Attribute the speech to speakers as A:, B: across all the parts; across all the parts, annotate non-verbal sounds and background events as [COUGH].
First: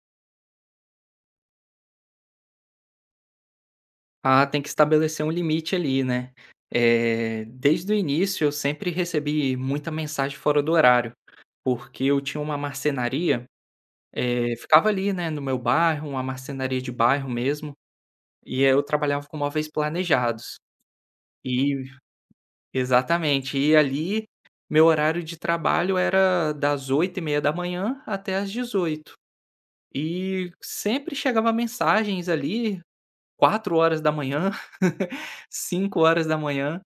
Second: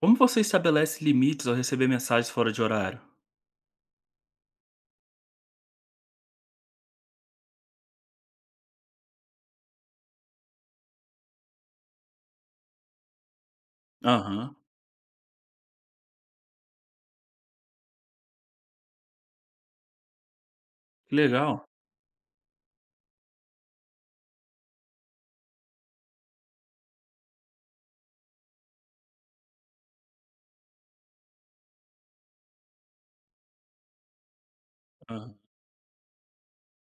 A: Como você estabelece limites ao receber mensagens fora de horário?
B: Ah, tem que estabelecer um limite ali, né. Desde o início eu sempre recebi muita mensagem fora do horário, porque eu tinha uma marcenaria,
A: Aham.
B: ficava ali, né, no meu bairro, uma marcenaria de bairro mesmo, e eu trabalhava com móveis planejados.
A: Que legal.
B: E exatamente, e ali meu horário de trabalho era das 8:30 da manhã até as 18h. E sempre chegava mensagens ali 4 horas da manhã, [LAUGHS]
A: Aham.
B: 5 horas da manhã.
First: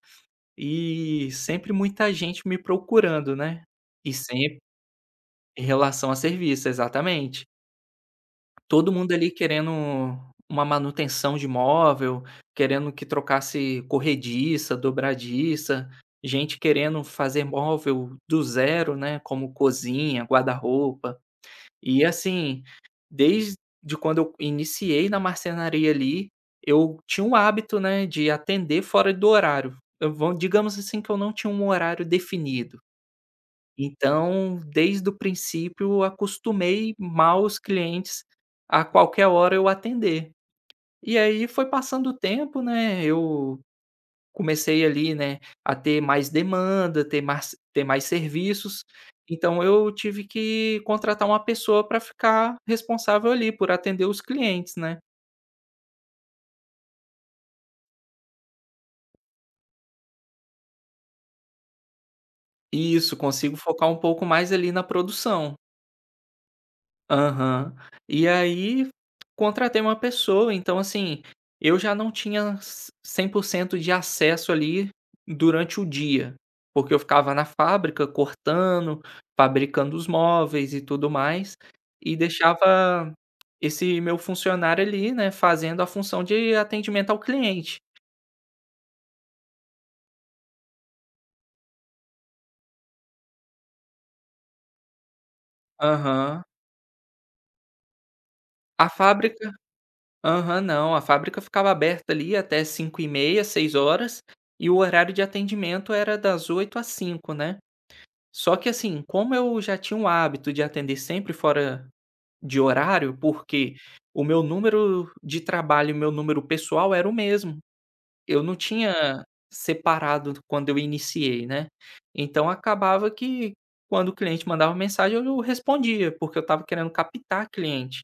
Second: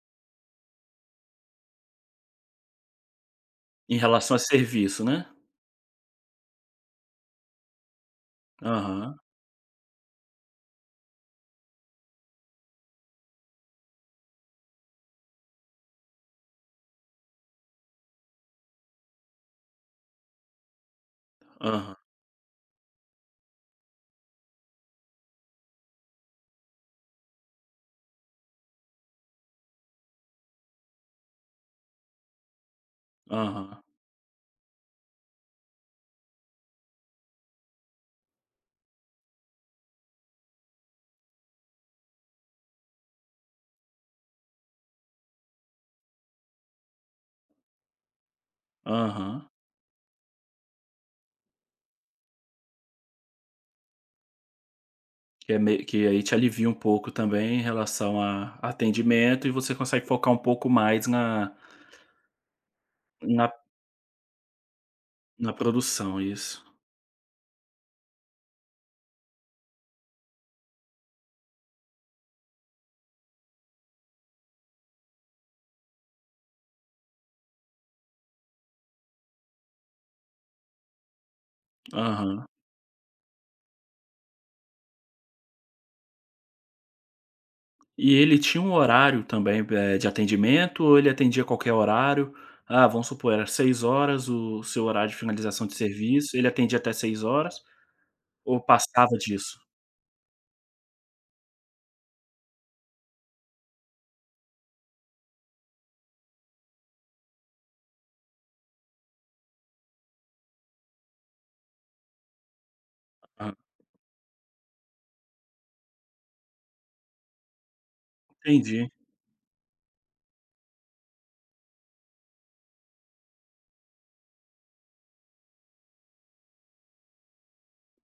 B: E sempre muita gente me procurando, né.
A: Em
B: E
A: relação a
B: sempre
A: serviço, né?
B: em relação a serviço, exatamente. Todo mundo
A: Aham,
B: ali querendo uma manutenção de móvel, querendo que trocasse corrediça, dobradiça, gente querendo fazer móvel do zero, né, como cozinha, guarda-roupa.
A: aham,
B: E assim, desde quando eu iniciei na marcenaria ali, eu tinha o hábito, né, de atender fora do horário. Eu vou digamos assim que eu não tinha um horário definido.
A: aham,
B: Então, desde o princípio, eu acostumei mal os clientes a qualquer hora eu atender. E aí foi passando o tempo, né, eu comecei ali, né, a ter mais demanda, ter mais serviços,
A: aham.
B: então eu tive que contratar uma pessoa para ficar responsável ali por atender os clientes, né.
A: Que é meio que aí te alivia um pouco também em relação a atendimento e você consegue focar um pouco mais
B: E isso,
A: na
B: consigo focar um pouco mais ali na
A: na
B: produção.
A: produção, isso.
B: Aham. E aí, contratei uma pessoa, então assim, eu já não tinha 100% de acesso ali durante o dia, porque eu ficava na fábrica cortando, fabricando os móveis e tudo mais, e
A: Aham.
B: deixava esse meu funcionário ali, né, fazendo a função de atendimento ao cliente.
A: E ele tinha um horário também, de atendimento ou ele atendia qualquer horário? Ah, vamos supor, era seis horas o seu horário de finalização de serviço,
B: Aham.
A: ele atendia até seis horas. Ou
B: A
A: passava
B: fábrica
A: disso?
B: aham, não, a fábrica ficava aberta ali até 5 e meia, 6 horas, e o horário de atendimento era das 8 às 5, né. Só que assim, como eu já tinha o hábito de atender sempre fora de horário,
A: Hã,
B: porque o meu número de trabalho e o meu número pessoal era o mesmo, eu não
A: entendi.
B: tinha separado quando eu iniciei, né. Então acabava que quando o cliente mandava mensagem eu respondia, porque eu estava querendo captar cliente.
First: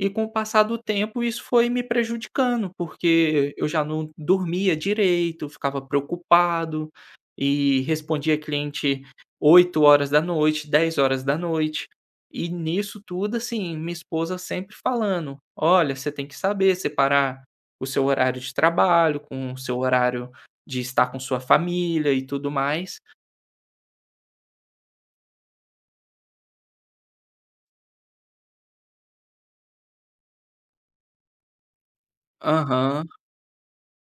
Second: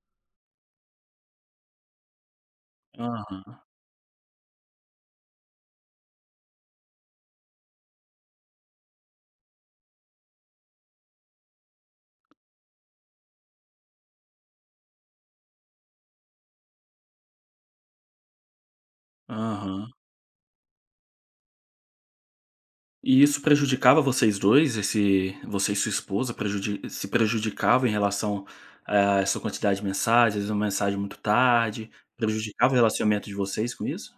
B: E com o passar do tempo isso foi me prejudicando, porque
A: Aham,
B: eu já não dormia direito, ficava preocupado e respondia cliente 8 horas da noite, 10 horas da noite. E nisso tudo, assim, minha esposa sempre falando: "Olha, você tem que saber separar o seu horário de trabalho com o seu
A: aham.
B: horário de estar com sua família e tudo mais".
A: E isso prejudicava vocês 2? Esse você e sua esposa prejudi se prejudicavam em relação a essa quantidade de mensagens, uma mensagem muito tarde, prejudicava o
B: Aham.
A: relacionamento de vocês com isso?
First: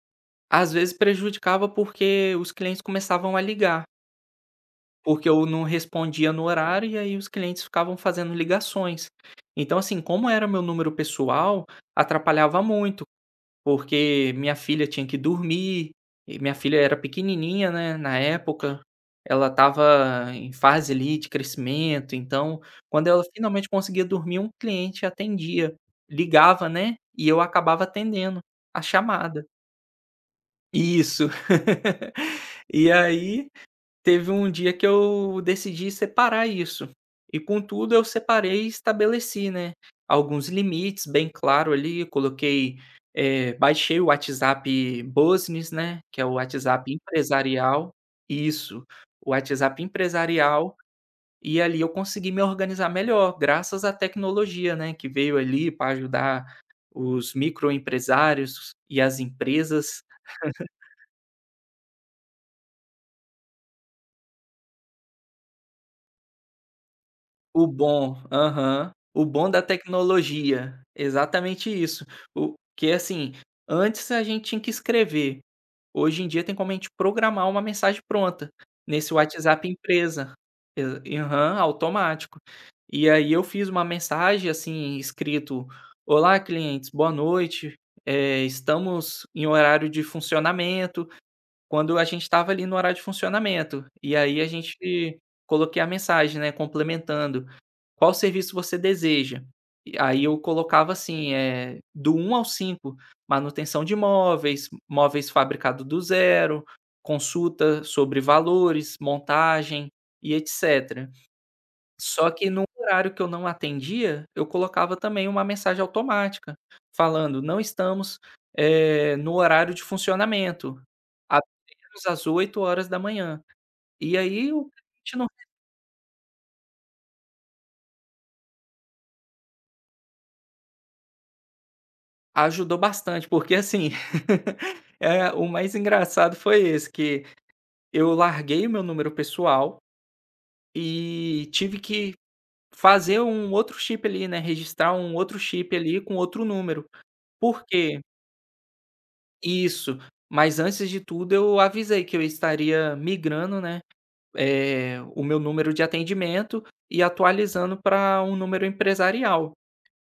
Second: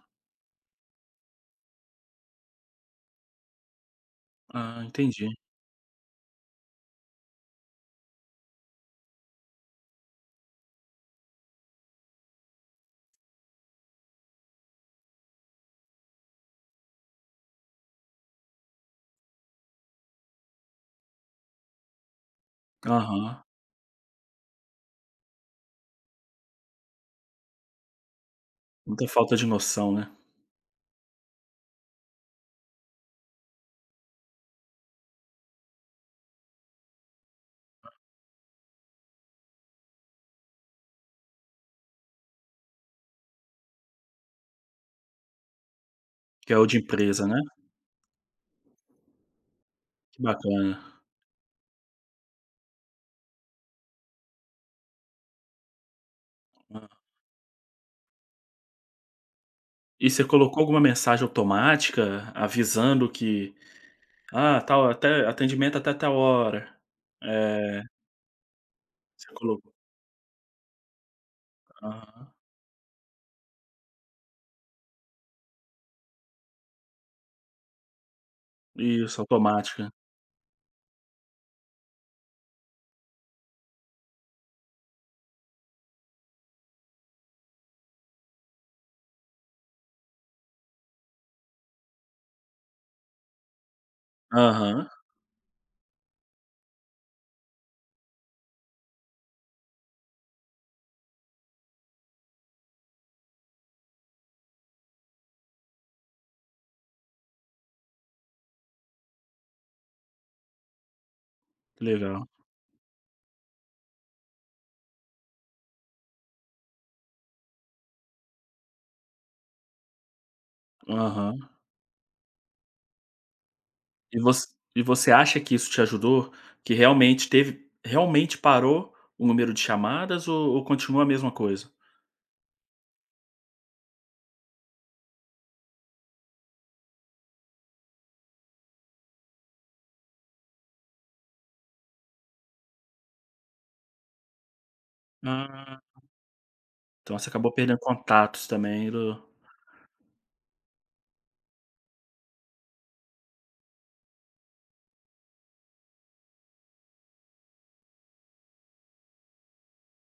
B: Às vezes prejudicava, porque os clientes começavam a ligar.
A: Ah, entendi.
B: Porque eu não respondia no horário e aí os clientes ficavam fazendo ligações. Então, assim, como era meu número pessoal, atrapalhava muito, porque minha filha tinha que dormir, e minha filha era pequenininha, né, na época, ela estava em fase ali de crescimento, então quando ela
A: Aham.
B: finalmente conseguia dormir, um cliente atendia, ligava, né, e eu acabava atendendo a
A: Muita falta
B: chamada.
A: de noção, né.
B: Isso. [LAUGHS] E aí teve um dia que eu decidi separar isso. E contudo eu separei e estabeleci, né, alguns limites bem claro ali, coloquei, baixei o WhatsApp Business, né, que é o
A: Que é o de
B: WhatsApp
A: empresa, né.
B: empresarial. Isso, o WhatsApp
A: Que
B: empresarial,
A: bacana.
B: e ali eu consegui me organizar melhor, graças à tecnologia, né, que veio ali para ajudar
A: Hã.
B: os microempresários e as empresas.
A: E você colocou alguma mensagem automática avisando que: "Ah, tal até atendimento até tal hora".
B: O
A: É.
B: bom aham. O
A: você
B: bom da
A: colo
B: tecnologia. Exatamente isso.
A: Aham.
B: O que assim, antes a gente tinha que escrever, hoje em dia tem como a gente programar uma mensagem pronta, nesse
A: Isso,
B: WhatsApp
A: automática.
B: empresa. Exa Aham, automático. E aí eu fiz uma mensagem, assim, escrito: "Olá clientes, boa noite, estamos em horário de funcionamento", quando a gente estava ali no horário de funcionamento. E aí a
A: Aham,
B: gente coloquei a mensagem, né, complementando. Qual serviço você deseja? E aí eu colocava assim, do um ao 5, manutenção de móveis, móveis fabricado do zero, consulta sobre valores, montagem e etc.
A: que legal.
B: Só que no horário que eu não atendia, eu colocava também uma mensagem automática, falando: "Não estamos, no horário de funcionamento,
A: Aham.
B: apenas às 8 horas da manhã". E
A: E voc
B: aí o
A: e você
B: cliente
A: acha que isso te ajudou? Que realmente teve realmente parou o número de chamadas ou continua a mesma coisa?
B: ajudou bastante, porque assim, [LAUGHS] o mais engraçado foi esse, que eu larguei o meu número pessoal e tive que fazer um outro chip ali, né, registrar um outro chip
A: Ah,
B: ali com outro número.
A: então você acabou
B: Por
A: perdendo
B: quê?
A: contatos também do
B: Isso. Mas antes de tudo eu avisei que eu estaria migrando, né, o meu número de atendimento e atualizando para um número empresarial.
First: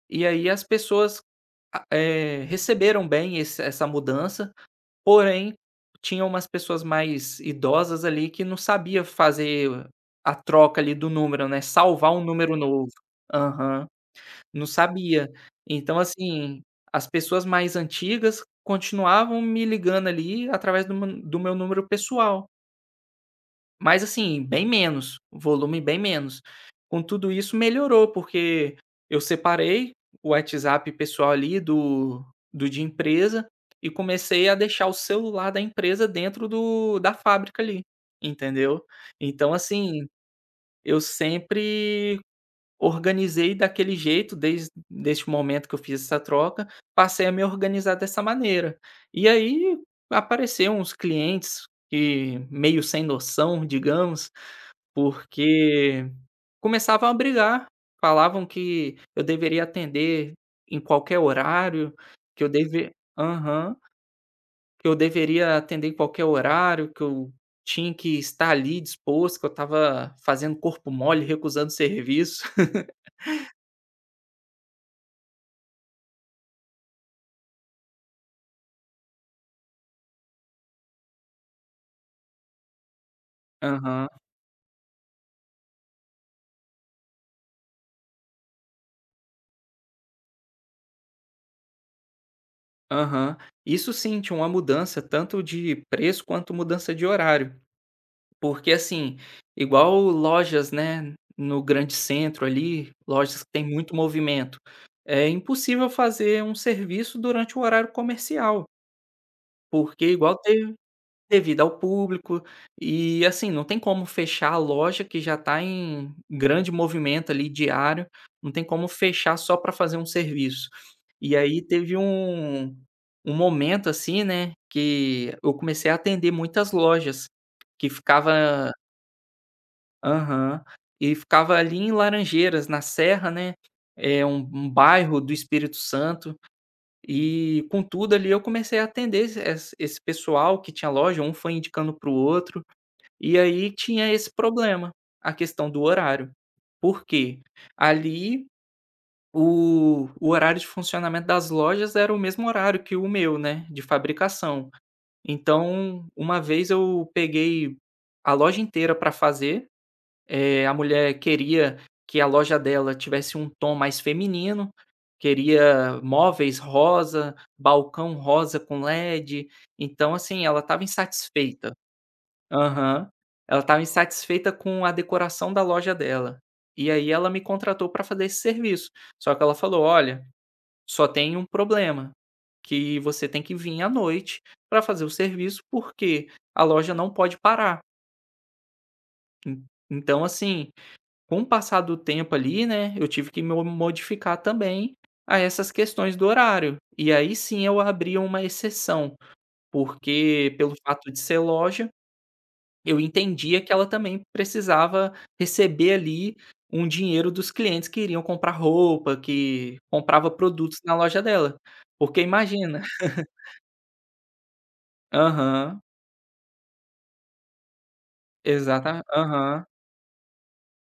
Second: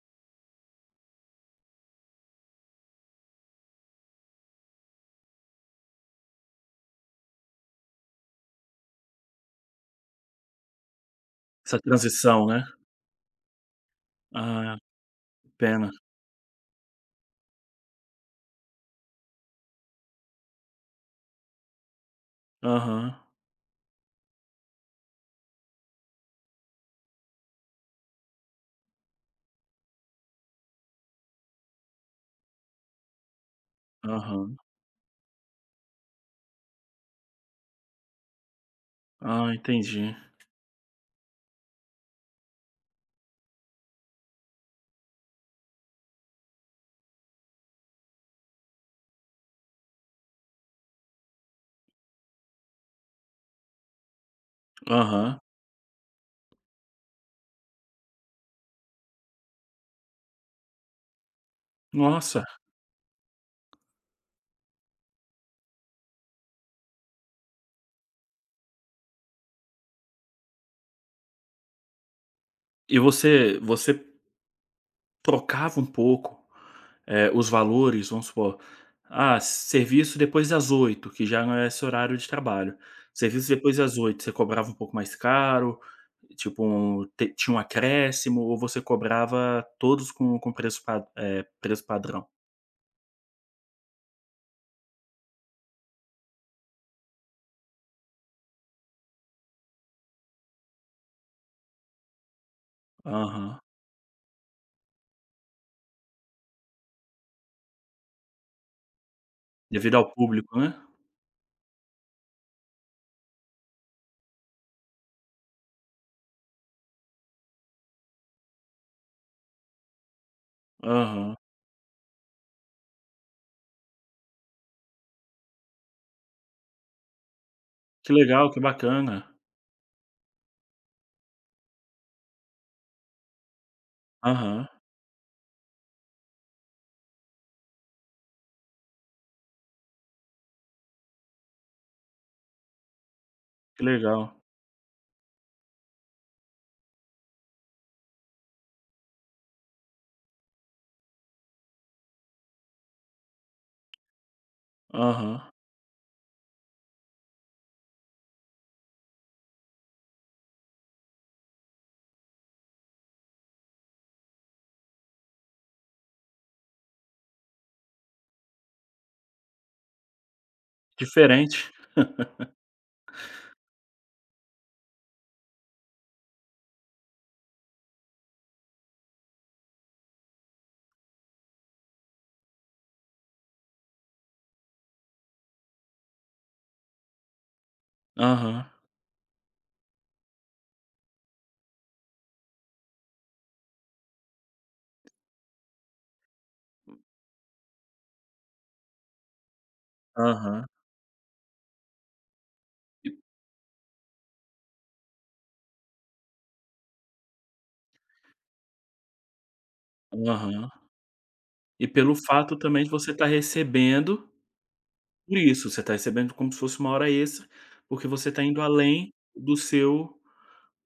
B: E aí as pessoas receberam bem esse essa mudança. Porém, tinha umas pessoas mais idosas ali que não sabia fazer a troca ali do número, né,
A: essa
B: salvar um
A: transição,
B: número
A: né?
B: novo. Aham, não
A: Ah,
B: sabia.
A: que pena.
B: Então assim, as pessoas mais antigas continuavam me ligando ali através do meu número pessoal.
A: Aham,
B: Mas assim, bem menos, o volume bem menos. Com tudo isso melhorou, porque eu separei o WhatsApp pessoal ali do de empresa e comecei a
A: aham.
B: deixar o celular da empresa dentro do da fábrica ali, entendeu.
A: Ah,
B: Então assim,
A: entendi.
B: eu sempre organizei daquele jeito desde deste momento que eu fiz essa troca, passei a me organizar dessa maneira. E aí apareceram uns clientes que meio sem noção, digamos,
A: Aham.
B: porque começavam a brigar, falavam que eu deveria atender em qualquer horário, que
A: Nossa,
B: eu deve aham, que eu deveria atender em qualquer horário, que eu tinha que estar ali disposto, que eu estava fazendo corpo mole, recusando serviço. [LAUGHS]
A: e você trocava um pouco os valores, vamos supor, ah, serviço depois das oito que já não é esse horário de trabalho. Serviço depois das
B: Aham,
A: oito você cobrava um pouco mais caro, tipo um te tinha um acréscimo ou você cobrava todos com preço preço padrão?
B: aham. Isso sim, tinha uma mudança tanto de preço quanto mudança de horário. Porque assim, igual lojas, né, no grande centro ali, lojas que
A: Aham.
B: tem muito movimento, é impossível fazer um serviço durante o horário comercial,
A: Devido
B: porque
A: ao
B: igual
A: público, né?
B: teve devido ao público, e assim, não tem como fechar a loja que já está em grande movimento ali diário, não tem como fechar só para fazer um serviço. E
A: Aham.
B: aí teve um momento assim, né, que eu comecei a atender muitas lojas que
A: Que legal, que
B: ficava
A: bacana.
B: aham. E ficava ali em Laranjeiras, na Serra, né, é um
A: Aham.
B: bairro do Espírito Santo, e com tudo ali eu comecei a atender esse pessoal que tinha loja, um foi indicando para o outro, e aí
A: Que
B: tinha esse
A: legal.
B: problema, a questão do horário. Por quê? Ali o horário de funcionamento das lojas era o mesmo horário que o meu, né, de fabricação.
A: Aham.
B: Então, uma vez eu peguei a loja inteira para fazer a mulher queria que a loja dela tivesse um tom mais feminino, queria móveis rosa, balcão rosa com LED, então assim, ela estava
A: Diferente.
B: insatisfeita. Aham. Ela estava insatisfeita com a decoração da loja dela. E aí ela me contratou para fazer esse serviço, só que ela falou: "Olha, só tem um problema, que você tem que vir à noite para fazer o serviço, porque a loja não pode parar".
A: Aham,
B: En Então assim, com o passar do tempo ali, né, eu tive que mo modificar também a essas questões do horário. E aí sim eu abria uma exceção, porque
A: aham.
B: pelo fato de ser loja, eu entendia que ela também precisava receber ali um dinheiro dos clientes que iriam comprar roupa, que
A: E
B: comprava
A: aham.
B: produtos na loja dela.
A: E pelo
B: Porque
A: fato
B: imagina.
A: também de você
B: [LAUGHS]
A: estar recebendo. Por isso,
B: Aham,
A: você está recebendo como se fosse uma hora extra, porque você está indo
B: exata
A: além do
B: aham.
A: seu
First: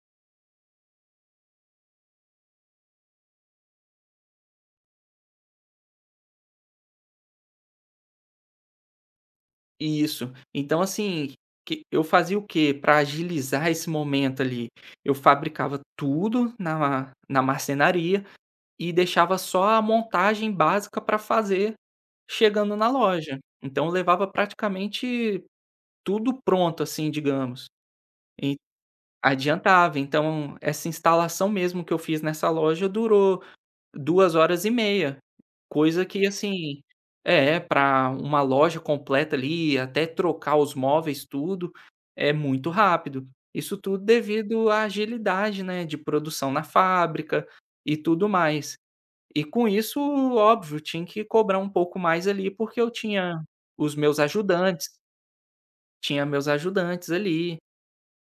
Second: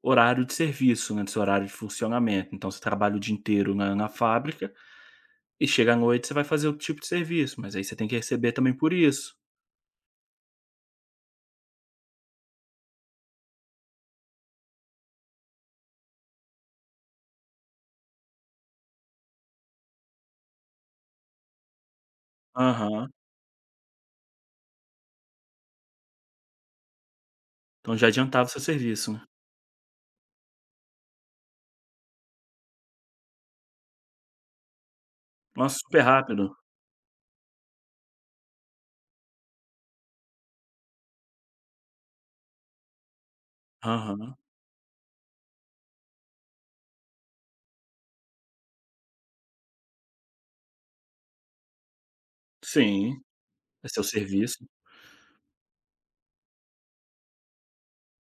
A: horário de serviço, né, do seu horário de funcionamento. Então você trabalha o dia inteiro na fábrica e chega à noite você vai fazer outro tipo de serviço, mas aí você tem que receber também por isso.
B: Isso. Então, assim, que eu fazia o quê? Para agilizar esse momento ali, eu fabricava tudo na marcenaria e deixava só a montagem básica para fazer chegando na
A: Aham.
B: loja. Então, eu levava praticamente tudo pronto, assim, digamos.
A: Então já adiantava o
B: E
A: seu serviço, né.
B: adiantava. Então, essa instalação mesmo que eu fiz nessa loja durou 2 horas e meia,
A: Nossa, super
B: coisa que
A: rápido.
B: assim é, para uma loja completa ali, até trocar os móveis, tudo, é muito rápido. Isso tudo
A: Aham.
B: devido à agilidade, né, de produção na fábrica e tudo mais. E com isso, óbvio, tinha que cobrar um pouco mais ali, porque eu
A: Sim,
B: tinha
A: é
B: os
A: seu
B: meus
A: serviço.
B: ajudantes, tinha meus ajudantes ali.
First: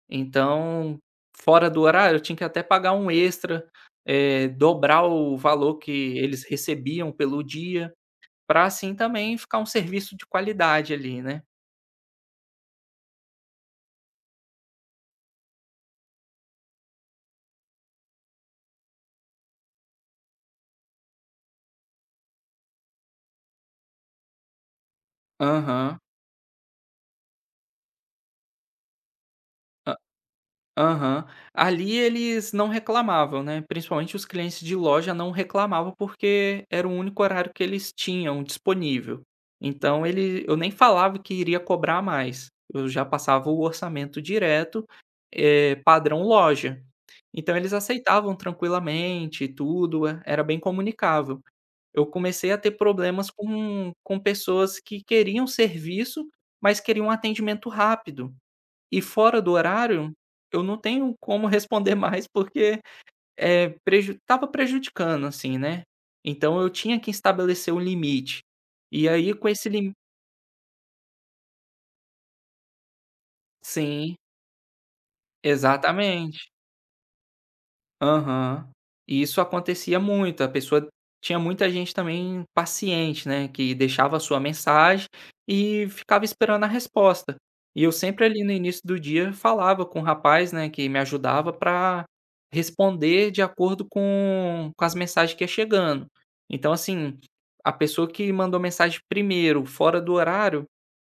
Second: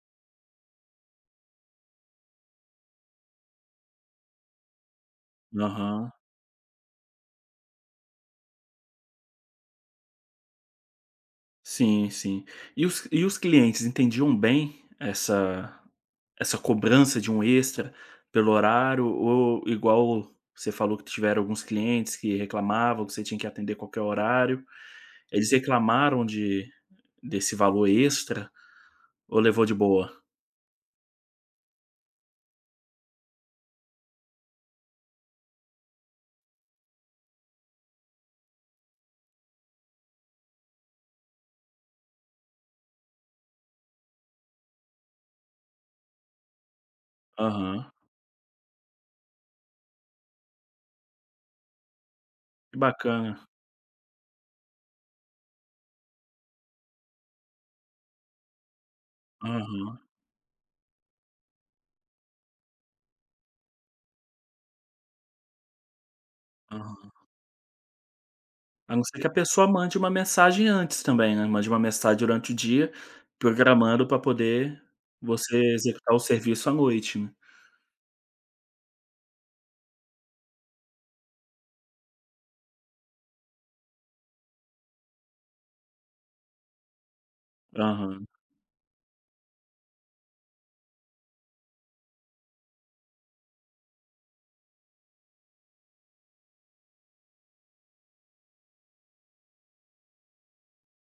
B: Então, fora do horário, eu tinha que até pagar um extra, dobrar o valor
A: Aham.
B: que eles recebiam pelo dia, para assim também ficar um serviço de qualidade ali, né.
A: Sim, sim. E os clientes entendiam bem essa. Essa cobrança de um extra pelo horário, ou igual você falou que tiveram alguns clientes que reclamavam que você tinha que atender qualquer horário, eles
B: Aham.
A: reclamaram de desse valor extra ou levou de boa?
B: Aham. Ali eles não reclamavam, né, principalmente os clientes de loja não reclamavam, porque era o único horário que eles tinham disponível. Então ele eu nem falava que iria cobrar mais, eu já passava o orçamento direto, padrão loja. Então eles
A: Aham,
B: aceitavam tranquilamente tudo, e era bem comunicável. Eu comecei a ter
A: que
B: problemas
A: bacana.
B: com pessoas que queriam serviço, mas queriam um atendimento rápido. E fora do
A: Aham,
B: horário, eu não tenho como responder [LAUGHS] mais porque, eh, preju estava prejudicando, assim, né. Então eu tinha que
A: aham.
B: estabelecer um limite.
A: A não
B: E
A: ser que a
B: aí com
A: pessoa
B: esse limite,
A: mande uma mensagem antes também, né, mande uma mensagem durante o dia, programando
B: sim,
A: pra poder você executar o
B: exatamente.
A: serviço à noite, né.
B: Aham. E isso acontecia muito, a pessoa tinha muita gente também paciente, né, que deixava a sua mensagem e ficava esperando a resposta. E eu sempre
A: Aham,
B: ali no início do dia falava com o rapaz, né, que me ajudava para responder de acordo com as mensagens que ia chegando. Então assim, a pessoa que mandou mensagem primeiro, fora do horário,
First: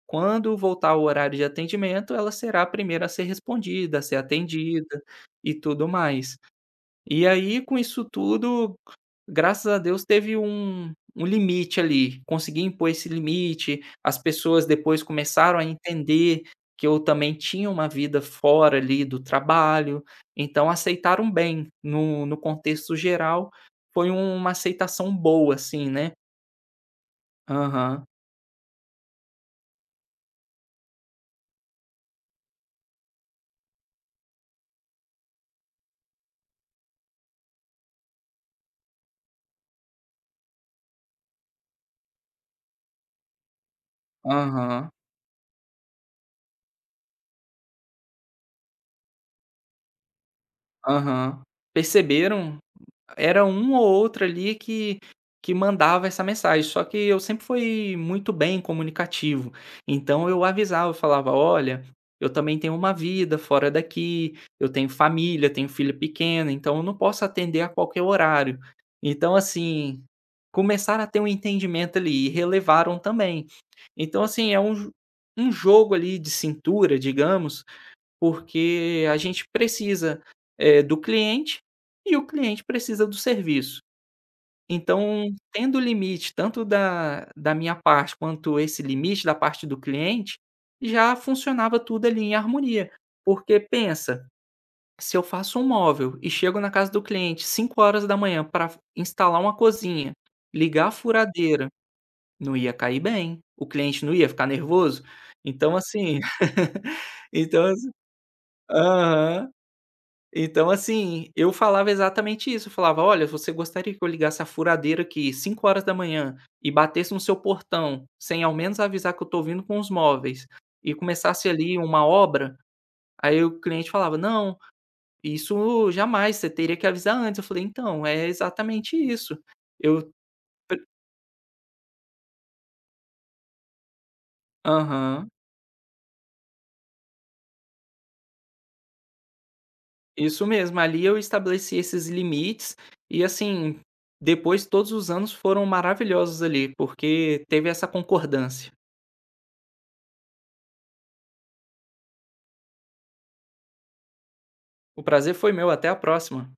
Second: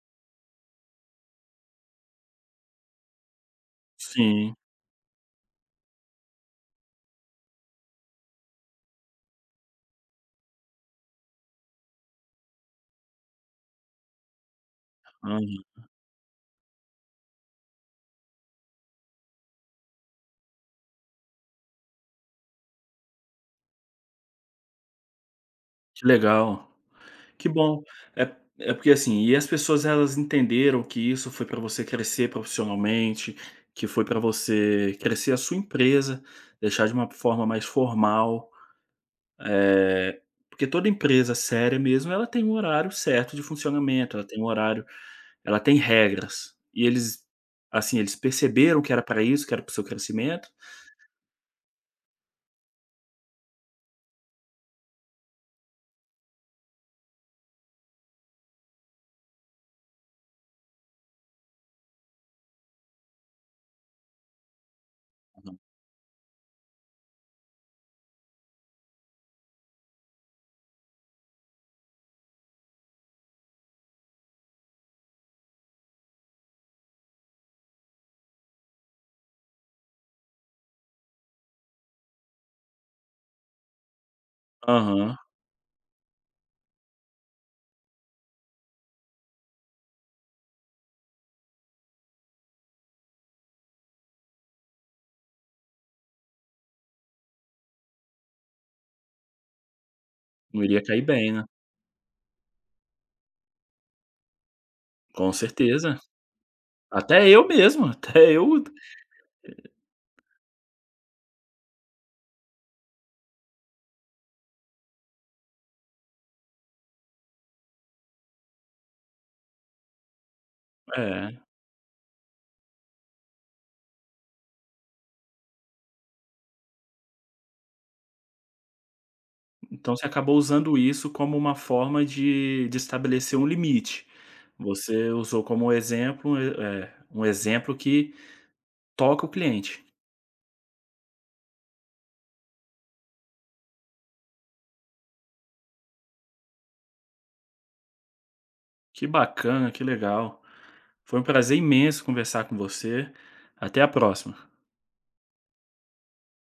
B: quando voltar o horário de atendimento, ela será a primeira a ser respondida, a ser
A: sim,
B: atendida e tudo mais. E aí, com isso tudo, graças a Deus teve um limite ali, consegui impor esse limite, as pessoas depois
A: aham,
B: começaram a entender que eu também tinha uma vida fora ali do trabalho, então aceitaram bem, no contexto geral, foi uma aceitação boa, assim,
A: que
B: né.
A: legal. Que bom.
B: Aham,
A: É porque, assim, e as pessoas elas entenderam que isso foi para você crescer profissionalmente, que foi para você crescer a sua empresa, deixar de uma forma mais formal, eh, porque toda empresa séria mesmo, ela tem um horário certo de funcionamento, ela tem um horário,
B: aham,
A: ela tem regras. E eles, assim, eles perceberam que era para isso, que era para o seu crescimento.
B: aham. Perceberam. Era um ou outro ali que mandava essa mensagem, só que eu sempre fui muito bem comunicativo. Então eu avisava, eu falava: "Olha, eu também tenho uma vida fora daqui, eu tenho família, tenho filho pequeno, então eu não posso atender a qualquer horário". Então assim, começaram a ter um entendimento ali e relevaram também. Então assim, é um jogo ali de cintura, digamos, porque a gente precisa, do cliente e o cliente precisa do serviço.
A: Aham.
B: Então, tendo limite tanto da minha parte quanto esse limite da parte do cliente, já funcionava tudo ali em harmonia. Porque pensa, se eu faço um móvel e chego na casa do cliente 5 horas da manhã para instalar uma cozinha,
A: Não iria
B: ligar a
A: cair bem, né.
B: furadeira, não ia cair bem, o cliente não ia ficar nervoso?
A: Com
B: Então
A: certeza.
B: assim. [LAUGHS]
A: Até eu
B: então assi
A: mesmo, [LAUGHS] até eu
B: então, assim, eu falava exatamente isso, eu falava: "Olha, você gostaria que eu ligasse a furadeira aqui 5 horas da manhã e batesse no seu portão, sem ao menos avisar que eu tô vindo com os móveis, e
A: é.
B: começasse ali uma obra?" Aí o cliente falava: "Não, isso jamais, você teria que avisar antes". Eu falei: "Então, é exatamente isso".
A: Então você
B: Eu
A: acabou usando
B: pre
A: isso como uma forma de estabelecer um limite. Você
B: Aham,
A: usou como exemplo, um exemplo que toca o cliente.
B: isso mesmo, ali eu estabeleci esses limites e, assim, depois todos os anos foram maravilhosos ali, porque teve essa concordância.
A: Que bacana, que legal. Foi um prazer imenso conversar com você. Até a próxima.
B: O prazer foi meu, até a próxima.